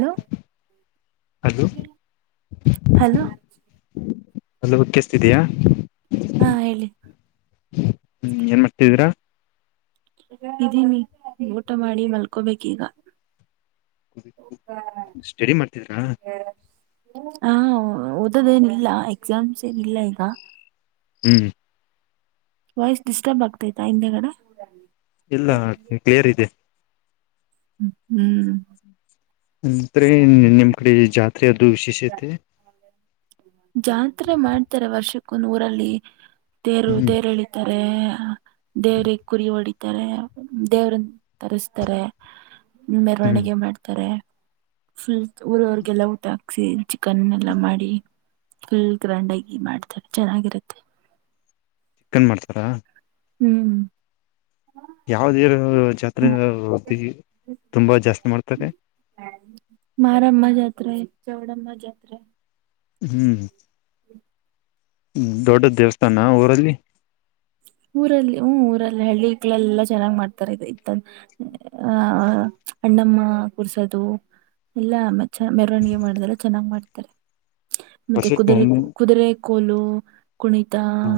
Low hello hello. ಅಲ್ಲಭಕ್ಕಸ್ತಿದಯಾ ಹಾ ಹೇಳಿ ಹ್ಮ್ ಏನ್ ಮಾಡ್ತಿದೀರಾ. ಇದೀನಿ ಊಟ ಮಾಡಿ ಮಲ್ಕೋಬೇಕೀಗ. ಸ್ಟಡಿ ಮಾಡ್ತಿದ್ರಾ. ಹಾ ಓದೋದ ಏನಿಲ್ಲ ಎಕ್ಸಾಮ್ಸ್ ಏನಿಲ್ಲ ಈಗ. ಹ್ ವಾಯ್ಸ್ ಡಿಸ್ಟರ್ಬ್ ಆಗ್ತೈತಾ ಹಿಂದೆಗಡೆ. ಇಲ್ಲ ಕ್ಲಿಯರ್ ಇದೆ ಹ್ಮ್ ಅಂದ್ರೆ ನಿಮ್ ಕಡೆ ಜಾತ್. ಜಾತ್ರೆ ಮಾಡ್ತಾರೆ ವರ್ಷಕ್ಕೂ ನೂರಲ್ಲಿ. ತೇರು ಹ್ಮ್ ತೇರುಳಿತಾರೆ ದೇರೆ ಕುರಿ ಹೊಡಿ. ದೇವ್ರನ್ ತರಿಸತಾರೆ ಹ್ಮ್ ಮೆರವಣಿಗೆ ಮಾಡ್ತಾರೆ. ಫುಲ್ ಊರವರ್ಗೆಲ್ಲ ಊಟ ಹಾಕ್ಸಿ ಚಿಕನ್ ಎಲ್ಲ ಮಾಡಿ. ಫುಲ್ ಗ್ರಾಂಡಗಿ ಮಾಡ್ತಾರೆ ಚೆನ್ನಾಗಿರುತ್ತೆ. ಚಿಕನ್ ಮಾಡ್ತಾರಾ. ಹ್ಮ್ ಯಾವ್ದೇರ ಜಾತ್ರೆ ತುಂಬಾ ಜಾಸ್ತಿ ಮಾಡ್ತಾರೆ. ಮಾರಮ್ಮ ಜಾತ್ರೆ ಚವಡ ಮಜಾತ್ ರ. ಹ್ಮ್ ದೊಡ್ಡ ದೇವಸ್ಥಾನ ಊರಲ್ಲಿ ಊರಲ್ಲಿ ಹ್ಮ ಊರ. ಹಳ್ಳಿಳೆಲ್ಲ ಚೆನ್ನಾಗ್ ಮಾಡ್ತಾರೆ ಇ ಅಣ್ಣಮ್ಮ ಕುರ್ಸದ. [inaudible] ಎಲ್ಲ ಮೆರವಣಿಗೆ ಮಾಡದೆಲ್ಲ ಚೆನ್ನಾಗ್ ಮಾಡ್ತಾರೆ ಮತ್ತೆ ವರ್ಷಕ್ಕೆ ಕುದುರೆ ಒಮ್ಮೆ ಕುದುರೆ. ಕೋಲು ಕುಣಿತ ಹ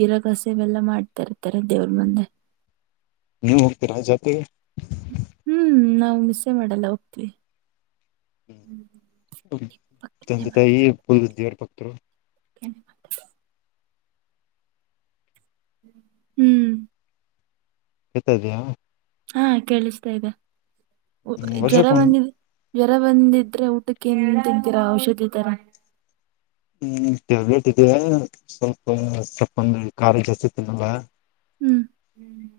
ಗರಕ್. ಕಸವೆಲ್ಲಾ ಮಾಡ್ತಾ ಇರ್ತಾರೆ ದೇವ್ರ ಮುಂದೆ. ನೀವು ಹೋಗ್ತೀರಾ ಜಾತ್ರೆಗೆ. ಹ್ಮ್ ನಾವು ಮಿಸ್ಸೆ ಮಾಡಲ್ಲ ಹೋಗ್ತವಿ. ಹಂತ ತ ಪುಲ್ಬುದದ್ದಿಯವ [unintelligible] ಪಕ್ತ. ಧನ್ಯವಾದ [inaudible] ಹ್ಮ್ ಕತದಯಾ ಹಾ ಕೇಳಿಸ್ತಾ ಇದೆ ಜ್ವರ ವರ್ಷಕ್ಕೊಂದ್ ಬಂದಿದೆ. ಜ್ವರ ಬಂದಿದ್ರೆ ಊಟಕ್ಕೆ ಎಂತ ಇದ್ದೀರಾ ಔಷಧಿ ತರ ಹ್ಮ್ ವಟ್ ಇದೆ ಸ್ವಲ್ಪ ಸ್ವಪಂದ ಖಾಲ ಜಾಸ್ತಿತಿನಲ್ಲ. ಹ್ಮ್ ಹ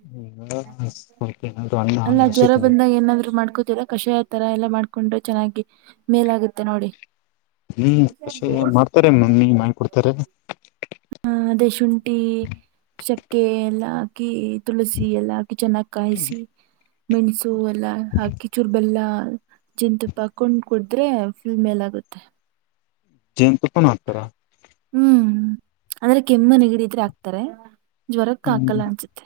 ಹಣ್ಣ ಅಲ್ಲಾ ಜ್ವರ ಹಸಿತ್ ಬಂದಾಗ ಏನಾದ್ರು ಮಾಡ್ಕೊತರ ಕಷಾಯ ತರ ಎಲ್ಲಾ ಮಾಡ್ಕೊಂಡು. ಚೆನ್ನಾಗಿ ಮೇಲಾಗತ್ತೆ ನೋಡಿ ನೀಷೆ ಮಾಡ್ತಾರೆೇ ಮಮ್ಮಿ ಮಾಡಿ ಕೊಡ್ತಾರೆ. ಹ ಅದೇ ಶುಂಠಿ ಶಕ್ಕೆ ಎಲ್ಲ ಹಾಕಿ. ತುಳಸಿ ಎಲ್ಲ ಹಾಕಿ ಚೆನ್ನಾಗಿ ಕಾಯಿಸಿ ಮೆಣಸು ಎಲ್ಲ ಹಾಕಿ ಚೂರ್ ಬೆಲ್ಲ. ಜಿಂತ ಪಾಕ್ಕೊಂಡ್ ಕುಡುದ್ರೆ ಫುಲ್ ಮೇಲ್ಗುತ್ತೆ. ಜೆನ್ ತುಪ್ಪನ್ ಅಕ್ತರ. ಹ್ಮ್ ಅಂದ್ರೆ ಕೆಮ್ಮ ನಗಿಡಿದ್ರೆ ಹಾಕ್ತಾರೆ ಜ್ವರಕ್ಕೆ ಹಾಕಲ್ಲ ಅನ್ಸುತ್ತೆ.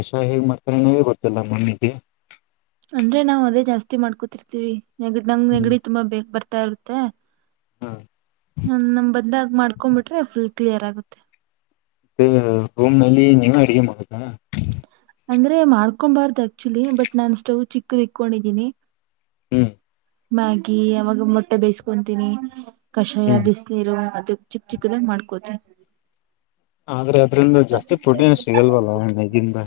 ಎಷಾ ಹೇಗ್ ಮಾಡತ್ರ ಬರ್ತ್ತಲ್ಲ ಮನಿಗೆ. ಅಂದ್ರೆ ನಾವು ಅದೇ ಜಾಸ್ತಿ ಮಾಡ್ಕೊತಿರ್ತೀವಿ ನೆಗಡಿ ನಂಗ ನೆಗಡಿ ತುಂಬಾ ಬೇಗ ಬರ್ತಾ ಇರುತ್ತೆ. ಹಾ ನಮ ನಮ್ ಬಂದಾಗ ಮಾಡ್ಕೊಬಿಟ್ರೆ ಫುಲ್ ಕ್ಲಿಯರ್ ಆಗುತ್ತೆ ಹ್ಮ್ ರೋಮ್ ನಲ್ಲಿ ನೀವೇ ಅಡಗೆ ಮಾಡಬೇಕಾ. ಅಂದ್ರೆ ಮಾಡ್ಕೊಬಾರ್ದು ಆಕ್ಚುಲಿ ಬಟ್ ನಾನ್ ಸ್ಟವ್ ಚಿಕ್ಕದು ಇಕೊಂಡಿದೀನಿ ಹ್ಮ್ ಮ್ಯಾಗಿ ಅವವಾಗ ಮೊಟ್ಟೆ ಬೇಯಿಸ್ಕೊತೀನಿ ಕಷಾಯ ಹ್ಮ್ ಬಿಸಿನೀರು ಅದು ಚಿಕ್ಕ ಚಿಕ್ಕದಾಗಿ ಮಾಡ್ಕೋತಿನಿ. ಆದ್ರೆ ಅದ್ರಿಂದ ಜಾಸ್ತಿ ಪ್ರೋಟೀನ್ ಸಿಗಲ್ವಲ್ಲ ಹಣ್ಣಿಗಿಂದ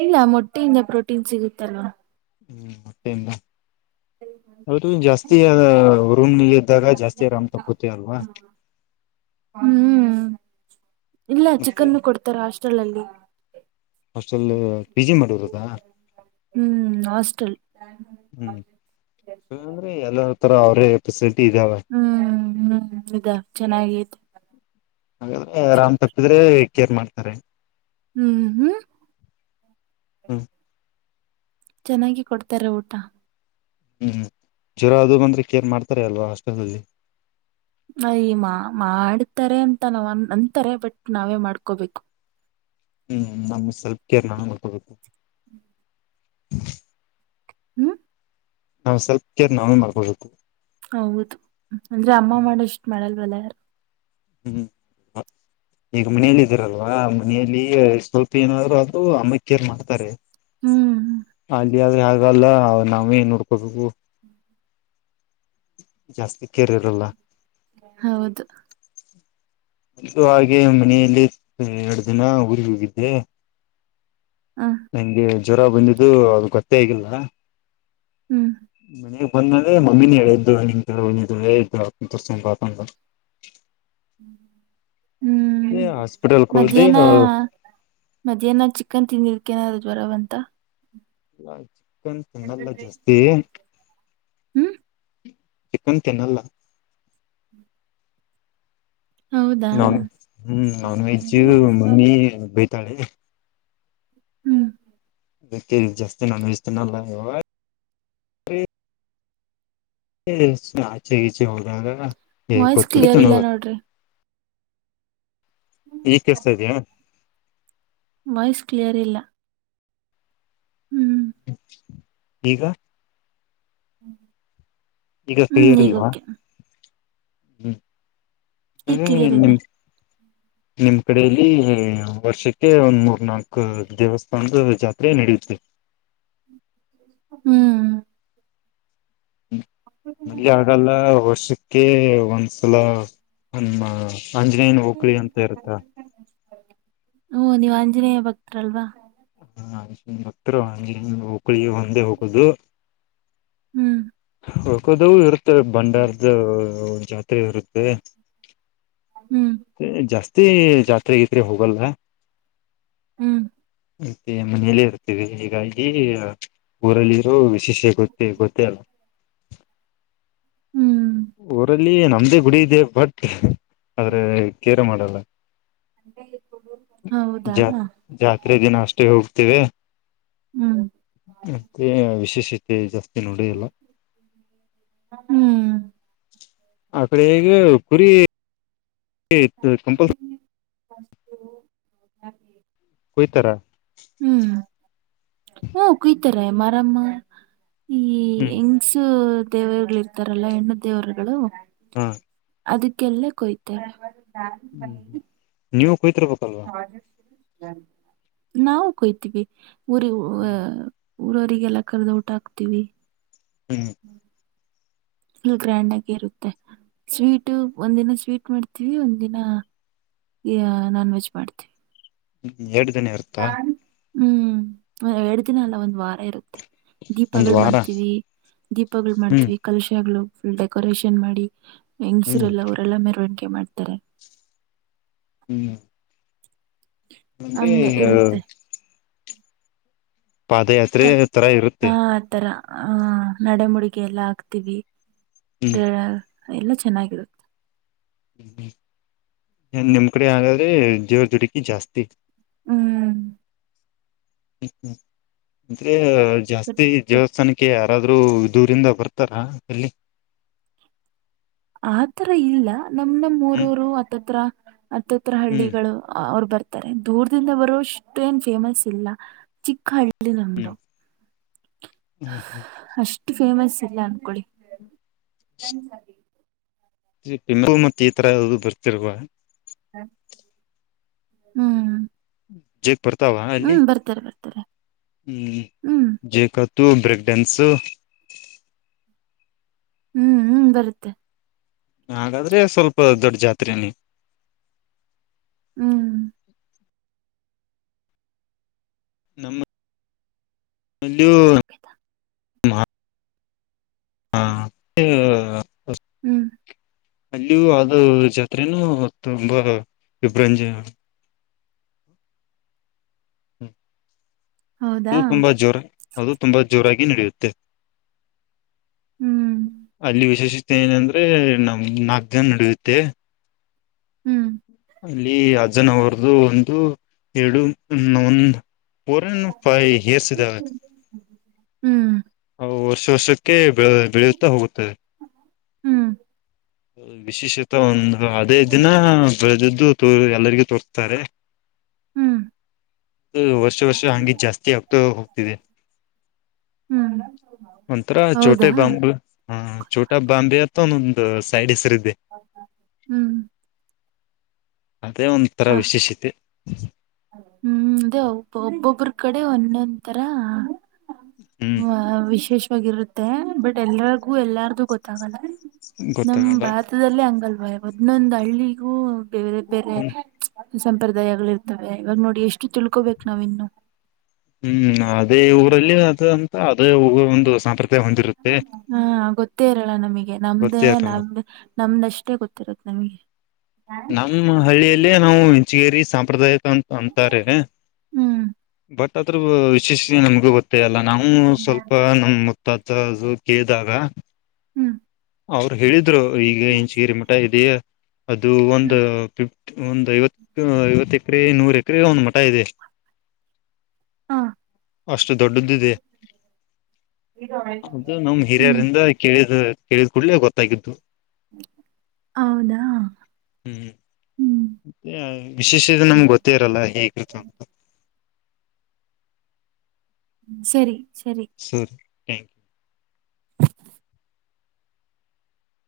ಇಲ್ಲ ಮೊಟ್ಟೆಯಿಂದ ಪ್ರೋಟೀನ್ ಸಿಗುತ್ತಲ್ವಾ. ಹ್ಮ್ ಮತ್ತೇನು ಅದು ಜಾಸ್ತಿಯಾ ರೂಮ್ನಲ್ಲಿ ಇದ್ದಾಗ ಜಾಸ್ತಿ ಅರಾಮ್ ತಪ್ಪತಿ ಅಲ್ವಾ ಹ್ಮ್ ಇಲ್ಲ ಮತ್ತೆ ಚಿಕನ್ ಕೊಡ್ತಾರ ಹಾಸ್ಟೆಲ್ ಅಲ್ಲಿ ಹಾಸ್ಟೆಲ್ ಪಿ ಜಿ ಮಾಡಿರೋದಾ ಹ್ಮ್ ಹಾಸ್ಟಲ್ ಹ್ಮ್ ಹ್ಮ್ ಅಂದ್ರೆ ಎಲ್ಲ ತರ ಅವ್ರೇ ಪಫೆಸಿಲಿಟಿ ಇದಾವ. ಹ್ಮ್ ಹ್ಮ್ ಇದ ಅದಾ ಚೆನ್ನಾಗತೆಲಾ ಹಾಗಾದ್ರೆ ಅರಾಮ್ ತಪ್ಪಿದ್ರೆ ಕೇರ್ ಮಾಡ್ತಾರೆ. ಹ್ಮ್ ಹ್ಮ್ ಹ್ಮ ಚೆನ್ನಾಗಿ ಕೊಡ್ತಾರೆ ಊಟ ಹ್ಮ್ ಜ್ವರ ಅದು ಬಂದ್ರೆ ಕೇರ್ ಮಾಡ್ತಾರೆ ಅಲ್ವಾ ಹಾಸ್ಪೆಟಲ್ಲ್ಲಿ. ಅಯ್ಮ ಮಾಡ್ತಾರೆ ಅಂತ ನಾವ್ ಅಂತಾರೆ ಬಟ್ ನಾವೇ ಮಾಡ್ಕೋಬೇಕು. ಹ್ಮ್ ನಮ್ ಸೇಲ್ಪ್ ಕೇರ್ ನಾವೇ ಮಾಡಕಬೇಕು ಹ್ಮ್ ನಾವು ಸ್ವಲ್ಪ್ ಕೇರ್ ನಾವೇ ಮಾಡ್ಕೊಬೇಕು. ಹೌದು ಅಂದ್ರೆ ಅಮ್ಮ ಮಾಡಷ್ಟ್ ಮಾಡಲ್ವಲ್ಲ. ಹ್ಮ್ ಈಗ ಮನೆಯಲ್ಲಿ ಇದೀರಲ್ವಾ ಮನೆಯಲ್ಲಿ ಸ್ವಲ್ಪ ಏನಾದ್ರು ಅದು ಅಮ್ಮಕ್ಕೇರ್ ಮಾಡ್ತಾರೆ. ಹ್ಮ್ ಅ [unintelligible] ಇದ್ರೆ ಹಾಗಲ್ಲ ಅವ ನಾವೇ ನೋಡ್ಕೋಬೇಕು. ಜಾಸ್ತಿ ಕೇರ್ ಇರಲ್ಲ ಹೌದು ಇದು ಹಾಗೆ ಮನೆಯಲ್ಲಿ ಎರಡು ದಿನ ಊರಿಗೆ ಹೋಗಿದ್ದೆ ಹ ನಂಗೆ ಜ್ವರ ಬಂದಿದ್ದು ಅದು ಗೊತ್ತೇ ಆಗಿಲ್ಲ ಹ್ಮ್ ಮನಗ್ ಬಂದೆ ಮಮ್ಮಿನ ಹೇಳಿದ್ದು ನಿನ್ ಒಳ್ಳೆ ದವಾಖಾನೆ ತೋರಿಸಿಕೊಂಡು ಬಾ ಅಂತ [inaudible] ಹ್ಮ್ ಏ ಹಾಸ್ಪಿಟಲ್ಕ್ ಹೋದೆ ಮಧ್ಯಾಹ್ನ ಮಧ್ಯಾಹ್ನ ಚಿಕನ್ ತಿಂದಿಕೆಏನರು ಜ್ವರಬಂತಾ ಅಲ್ಲ ಚಿಕನ್ ತಿನ್ನಲ್ಲ ಜಾಸ್ತಿ. ಹ್ಮ್ ಚಿಕನ್ ತಿನ್ನಲ್ಲ ಹೌದಾ ನಾನ್ ಹ್ಮ್ ನಾನ್ ವೆಜ್ಜ್ ಮಮ್ಮಿ ಬೈತಾಳೆ ಹ್ಮ್ ಅದಕ್ಕೆ ಜಾಸ್ತಿ ನಾನ್ವೆಜ್ ತಿನ್ನಲ್ಲ ಯಾವಗನಂದ್ರೆ ಆಚೆಗೀಚೆ ಹೋದಾಗ ಹೇ ವಾಯ್ಸ್ ಕೊಟ್ಟ ತ ಕ್ಲಿಯರ್ ಇಲ್ಲ [unintelligible] ನೋಡ್ರಿ ಈಗಾ ಕೆಳಸ್ತಿದ್ಯಾ ವಾಯ್ಸ್ ಕ್ಲಿಯರ್ ಇಲ್ಲ. ಹ್ಮ್ ಈಗ ಹ್ಮ್ ಈಗ ಕ್ಲಿಯರ್ ಈಗ ಇಲ್ವಾ ಓಕೆ ಹ್ಮ ಈಗ ಹ್ಮ್ ಕ್ಲಿಯರ್ ನಿಮ ಇದೆ ನಿಮ್ ಕಡೆಯಲ್ಲಿ ವರ್ಷಕ್ಕೆ ಒಂದ್ ಮೂರ್ ನಾಕು ದೇವಸ್ಥಾನದ ಜಾತ್ರೆ ನಡೆಯುತ್ತೆ ಹ್ಮ್ ಮ ಮದ್ವೆ ಆಗಲ್ಲ ವರ್ಷಕ್ಕೆ ಒಂದ್ಸಲ ನಮ್ಮ ಆಂಜನೇಯನ ಓಕಳಿ ಅಂತ ಇರ್ತದ್. ಹ್ಮ ನೀವ್ ಆಂಜನೇಯ ಭಕ್ತರಲ್ವಾ. ಹ ಅಂಜ ಭಕ್ತರು ಅಂಗೇನಿಲ್ಲ ಓಕಳಿಗೆ ಒಂದೇ ಹೋಗೋದು. ಹ್ಮ್ ಹೊಕೋದು ಇರುತ್ತೆ ಬಂಡಾರದ ಜಾತ್ರೆ ಇರುತ್ತೆ. ಹ್ಮ್ ಜಾಸ್ತಿ ಜಾತ್ರೆ ಗಿತ್ರಿ ಹೋಗಲ್ಲ. ಹ್ಮ್ ಮತ್ತೆ ಮನೆಯಲ್ಲೇ ಇರ್ತೇವಿ ಹೀಗಾಗಿ ಊರಲ್ಲಿರೋ ವಿಶೇಷ ಗೊತ್ತೇ ಗೊತ್ತೇ ಅಲ್ಲ. ಹ್ಮ್ ಊರಲ್ಲಿ ನಮ್ದೇ ಗುಡಿ ಇದೆ ಬಟ್ ಆದ್ರ ಕೇರ್ ಮಾಡಲ್ಲ. ಹೌದಾ ಜಾತ್ ಹ್ಮ್ ಜಾತ್ರೆ ದಿನ ಅಷ್ಟೇ ಹೋಗ್ತೇವಿ. ಹ್ಮ್ ಮತ್ತೆ ವಿಶೇಷತೆ ಇಲ್ಲ. ನೋಡೇ ಇಲ್ಲ. ಹ್ಮ್ ಆ ಕಡೆ ಹೇಗೆ ಕುರಿ ಏ ಇದ ಕಂಪಲ್ಸರಿ [inaudible] ಕುಯ್ತಾರಾ? ಹ್ಮ್ ಹ್ಮ ಕುಯತಾರೆ ಮಾರಮ್ಮ ಈ ಹ್ಮ್ ಹೆಂಗ್ಸು ದೇವರುಗಳು ಇರ್ತಾರಲ್ಲಾ ಹೆಣ್ಣು ದೇವರುಗಳು ಹ್ಮ. ಅದಕ್ಕೆಲ್ಲ ಕೂಯ್ತರೆ. ಹ್ಮ್ ನೀವು ಕುಯತಿರ್ಬೇಕಲ್ಲಾ. ನಾವು ಕೊಯ್ತೀವಿ ಊರಿನ್ ಅ ಹ್ಮ್ ಊರವರಿಗೆಲ್ಲ ಕರೆದು ಊಟ ಹಾಕ್ತಿವಿ. ಹ್ಮ್ ಫುಲ್ ಗ್ರ್ಯಾಂಡ್ ಆಗಿ ಇರುತ್ತೆ ಸ್ವೀಟ ಒಂದಿನ ಸ್ವೀಟ್ ಮಾಡ್ತೀವಿ ಒಂದಿನ ಈ ನಾನ್ ವೆಜ್ ಮಾಡ್ತಿವಿ. ಹ್ಮ್ ಎರಡ ದಿನ ಇರುತ್ತಾ? ಹ್ಮ್ ಎರಡ ದಿನ ಅಲ್ಲ ಒಂದ್ ವಾರ ಇರುತ್ತೆ. ಒಂದು ದೀಪಗಳು ವಾರ ಮಾಡ್ತೀವಿ ದೀಪಗಳು ಹ್ಮ್ ಮಾಡ್ತೀವಿ ಕಲಶಗಳು ಫುಲ್ ಡೆಕೋರೇಷನ್ ಮಾಡಿ ಹ್ಮ್ ಹೆಂಗ್ಸರಲ್ಲ ಅವರೆಲ್ಲ ಮೆರವಣಿಗೆ ಮಾಡ್ತಾರೆ. ಹ್ಮ್ ಅಂದ್ರೆ ಇ ಹಂಗೆ ಇರುತ್ತೆ ಹಾ ತರ ಆ ಇರುತ್ತೆ ತರ ಹಹ ನಡೆಮುಡಗೆ ಎಲ್ಲ ಹಾಕ್ತಿವಿ ಹ್ಮ್ ಎಲ್ಲ ಚೆನ್ನಾಗಿರುತ್ತ. ಹ್ಮ್ ನಿಮ್ ಕಡೆ ಹಾಗಾದ್ರೆ ಜೇವರ ದುಡುಕಿ ಜಾಸ್ತಿ. ಹ್ಮ್ ಅಂದ್ರೆ ಬಟ್ ಜಾಸ್ತಿ ದೇವಸ್ಥಾನಕ್ಕೆ ಯಾರಾದ್ರೂ ದೂರಿಂದ ಬರ್ತಾರಾ ಇಲ್ಲಿ. ಆತರ ಇಲ್ಲ ನಮ್ ನಮ್ಮ ಹ್ಮ್ ಊರೋರು ಆತ್ತತ್ರ ಹತ್ತತ್ರ ಹ್ಮ್ ಹಳ್ಳಿಗಳು ಅವ್ರ ಬರ್ ತ್ತಾರೆ ದೂರದಿಂದ ಬರುವಷ್ಟು ಏನ್ ಫೇಮಸ್ ಇಲ್ಲ ಚಿಕ್ಕ ಹಳ್ಳಿ ನಮ್ದು. ಹ್ಮ್ ಹ್ಮ್ ಇಷ್ಟ ಫೇಮಸ್ ಇಲ್ಲ ಅನ್ಕೊಳ್ಳಿ. [unintelligible] ಈ ತರ ಯಾದು ಬರ್ತಿರುವ ಹ್ಮ್ ಜೇಕ್ ಬರ್ತಾವ ಅಲ್ಲಿ ಹ್ಮ್ ಬರ್ತಾರೆ ಬರ್ತಾರೆ ಹ್ಮ ಹ್ಮ್ ಜೇಕ ತೂ ಬ್ರೇಕ್ ಡ್ಯಾನ್ಸು ಹ್ಮ್ ಹ್ಮ್ ಬರುತ್ತೆ. ಹಾಗಾದ್ರೆ ಸ್ವಲ್ಪ ದೊಡ್ಡ ಜಾತ್ರೆ ಹ್ಮ್ [unintelligible] ನಮ್ಮಲ್ಲಿಯ ಹಾ [inaudible] ಹ್ಮ್ ಅಲ್ಲಿಯೂ ಅದು ಜಾತ್ರೆನೂ ತುಂಬಾ ವಿಭ್ರಂಜ. ಹೌದಾ ಅದು ತುಂಬಾ ಜೋರ ಅದು ತುಂಬಾ ಜೋರ. ನಡೆಯುತ್ತೆ ಹ್ಮ್ ಅಲ್ಲಿ ವಿಶೇಷ. ಏನಂದ್ರೆ ನಮ್ ನಗ್ಗ ನಡಿಯುತ್ತೆ. ಹ್ಮ್ ಅಲ್ಲಿ ಅಜ್ಜನ ಅವರದು ಒಂದು ಎರಡು ಒಂದ. ಪರನ್ ಪಾಯ ಹೆಸಿದ. ಹ್ಮ್ ವರ್ಷ ವರ್ಷಕ್ಕೆ ಬೆ ಬೆಳೆಯುತ್ತಾ ಹೋಗುತ್ತದೆ. ಹ್ಮ್ ವಿಶೇಷತಾ ಒಂದು ಅದೇ ದಿನ ಬೆಳೆದದ್ದು. ಎಲ್ಲರಿಗೂ ತೋರ್ತಾರೆ ಹ್ಮ್ ವರ್ಷ ವರ್ಷ ಹಂಗಿ ಜಾಸ್ತಿ ಆಗ್ತಾ ಹೋಗ್ತಿದೆ. ಹ್ಮ್ ಒಂತರ ಚೋಟಾ ಹೌದಾ ಬಾಂಬೂ ಹ ಚೋಟ ಬಾಂಬೆ ಮಂದೊಂದು ಸೈಡ್ ಹೆಸರ. ಹ್ಮ್ ಅದೇ ಒಂಥರ ಹ ವಿಶೇಷತೆ. ಹ್ಮ್ ಅದೇ ಒಬ್ಬ ಒಬ್ಬೊಬ್ರ ಕಡೆ ಒಂದೊಂತರ. ಹ್ಮ್ ಹ ವಿಶೇಷವಾಗಿರುತ್ತೆ ಬಟ್ ಎಲ್ರಿಗೂ ಎಲ್ಲಾರ್ದು ಗೊತ್ತಾಗಲ್ಲ. ನಮ ಗೊತ್ತಾಗಲ್ಲ ಭಾರತದಲ್ಲೇ ಹಂಗಲ್ವಾ ಒದ್ನೊಂದ್ ಹಳ್ಳಿಗೂ. ಬೇರೆ ಬೇರೆ ಸಂಪ್ರದಾಯಗಳಿರ್. ಅ ಇವಾಗ ನೋಡಿ ಎಷ್ಟು ತಿಳ್ಕೋಬೇಕ್ ನಾವ ಇನ್ನು. ಹ್ಮ್ ಅದೇ ಊರಲ್ಲಿ ಅ ಅಂತ ಅದೇ ಒಂದು ಸಾಂಪ್ರ. ಹಾ ಗೊತ್ತೇ ಇರಲ್ಲ ನಮಗೆ ನಮ್ದೇ ಗೊತ್ತೇ ಅ ನಮ್ದ. ನಮ್ದಷ್ಟೇ ಗೊತ್ತಿರತ್ತ ನಮ್ಗೆ. ನಮ್ಮ ಹಳ್ಳಿಯಲ್ಲೇ ನಾವು ಇಂಚಗೇರಿ ಸಾಂಪ್ರದಾಯಿಕ ಅಂತ ಅಂತಾರೆ ಹ್ಮ್ ಬಟ್ ಅದ್ರ. ಹೆಕ್ಷಿಸಿ ನಮ್ಗೂ ಗೊತ್ತೇ ಅಲ್ಲ ನಾವು ಸ್ವಲ್ಪ ನಮ್ಮುತ್ತಾದ ಅದು [unintelligible] ಹ್ಮ್ ಅವ್ರು ಹೇಳಿದ್ರು ಈಗ ಇಂಚಗಿರಿ ಮಠ ಇದೆಯ ಅದು ಒಂದು [inaudible] ಫ ಒಂದ್ ಐವತ್ತು ಐವತ್ತು ಎಕರೆ ನೂರ ಎಕ. ಕ ಕರೆ ಹನ್ ಮಟ ಇದೆ ಹ ಅಷ್ಟು ದೊಡ್ಡದ್ದಿದೆ. ಅದು ನಮ ಹ್ಮ್ ಹಿರಿಯರಿಂದ ಕೇಳಿದ್ ಕೇಳಿದ್ ಕೂಡ್ಲೆೇ ಗೊತ್ತಾಗಿದ್ದತ್ತು. ಹೌದಾ ಹ್ಮ್ ಮ ವಿಶೇಷ ನಮ್ಗೆ ಗೊತ್ತೇ ಇರಲ್ಲ ಹೇಗತ್ತು ಅಂತ. ಸರಿ ಸರಿ ಥ್ಯಾಂಕ್ ಯು.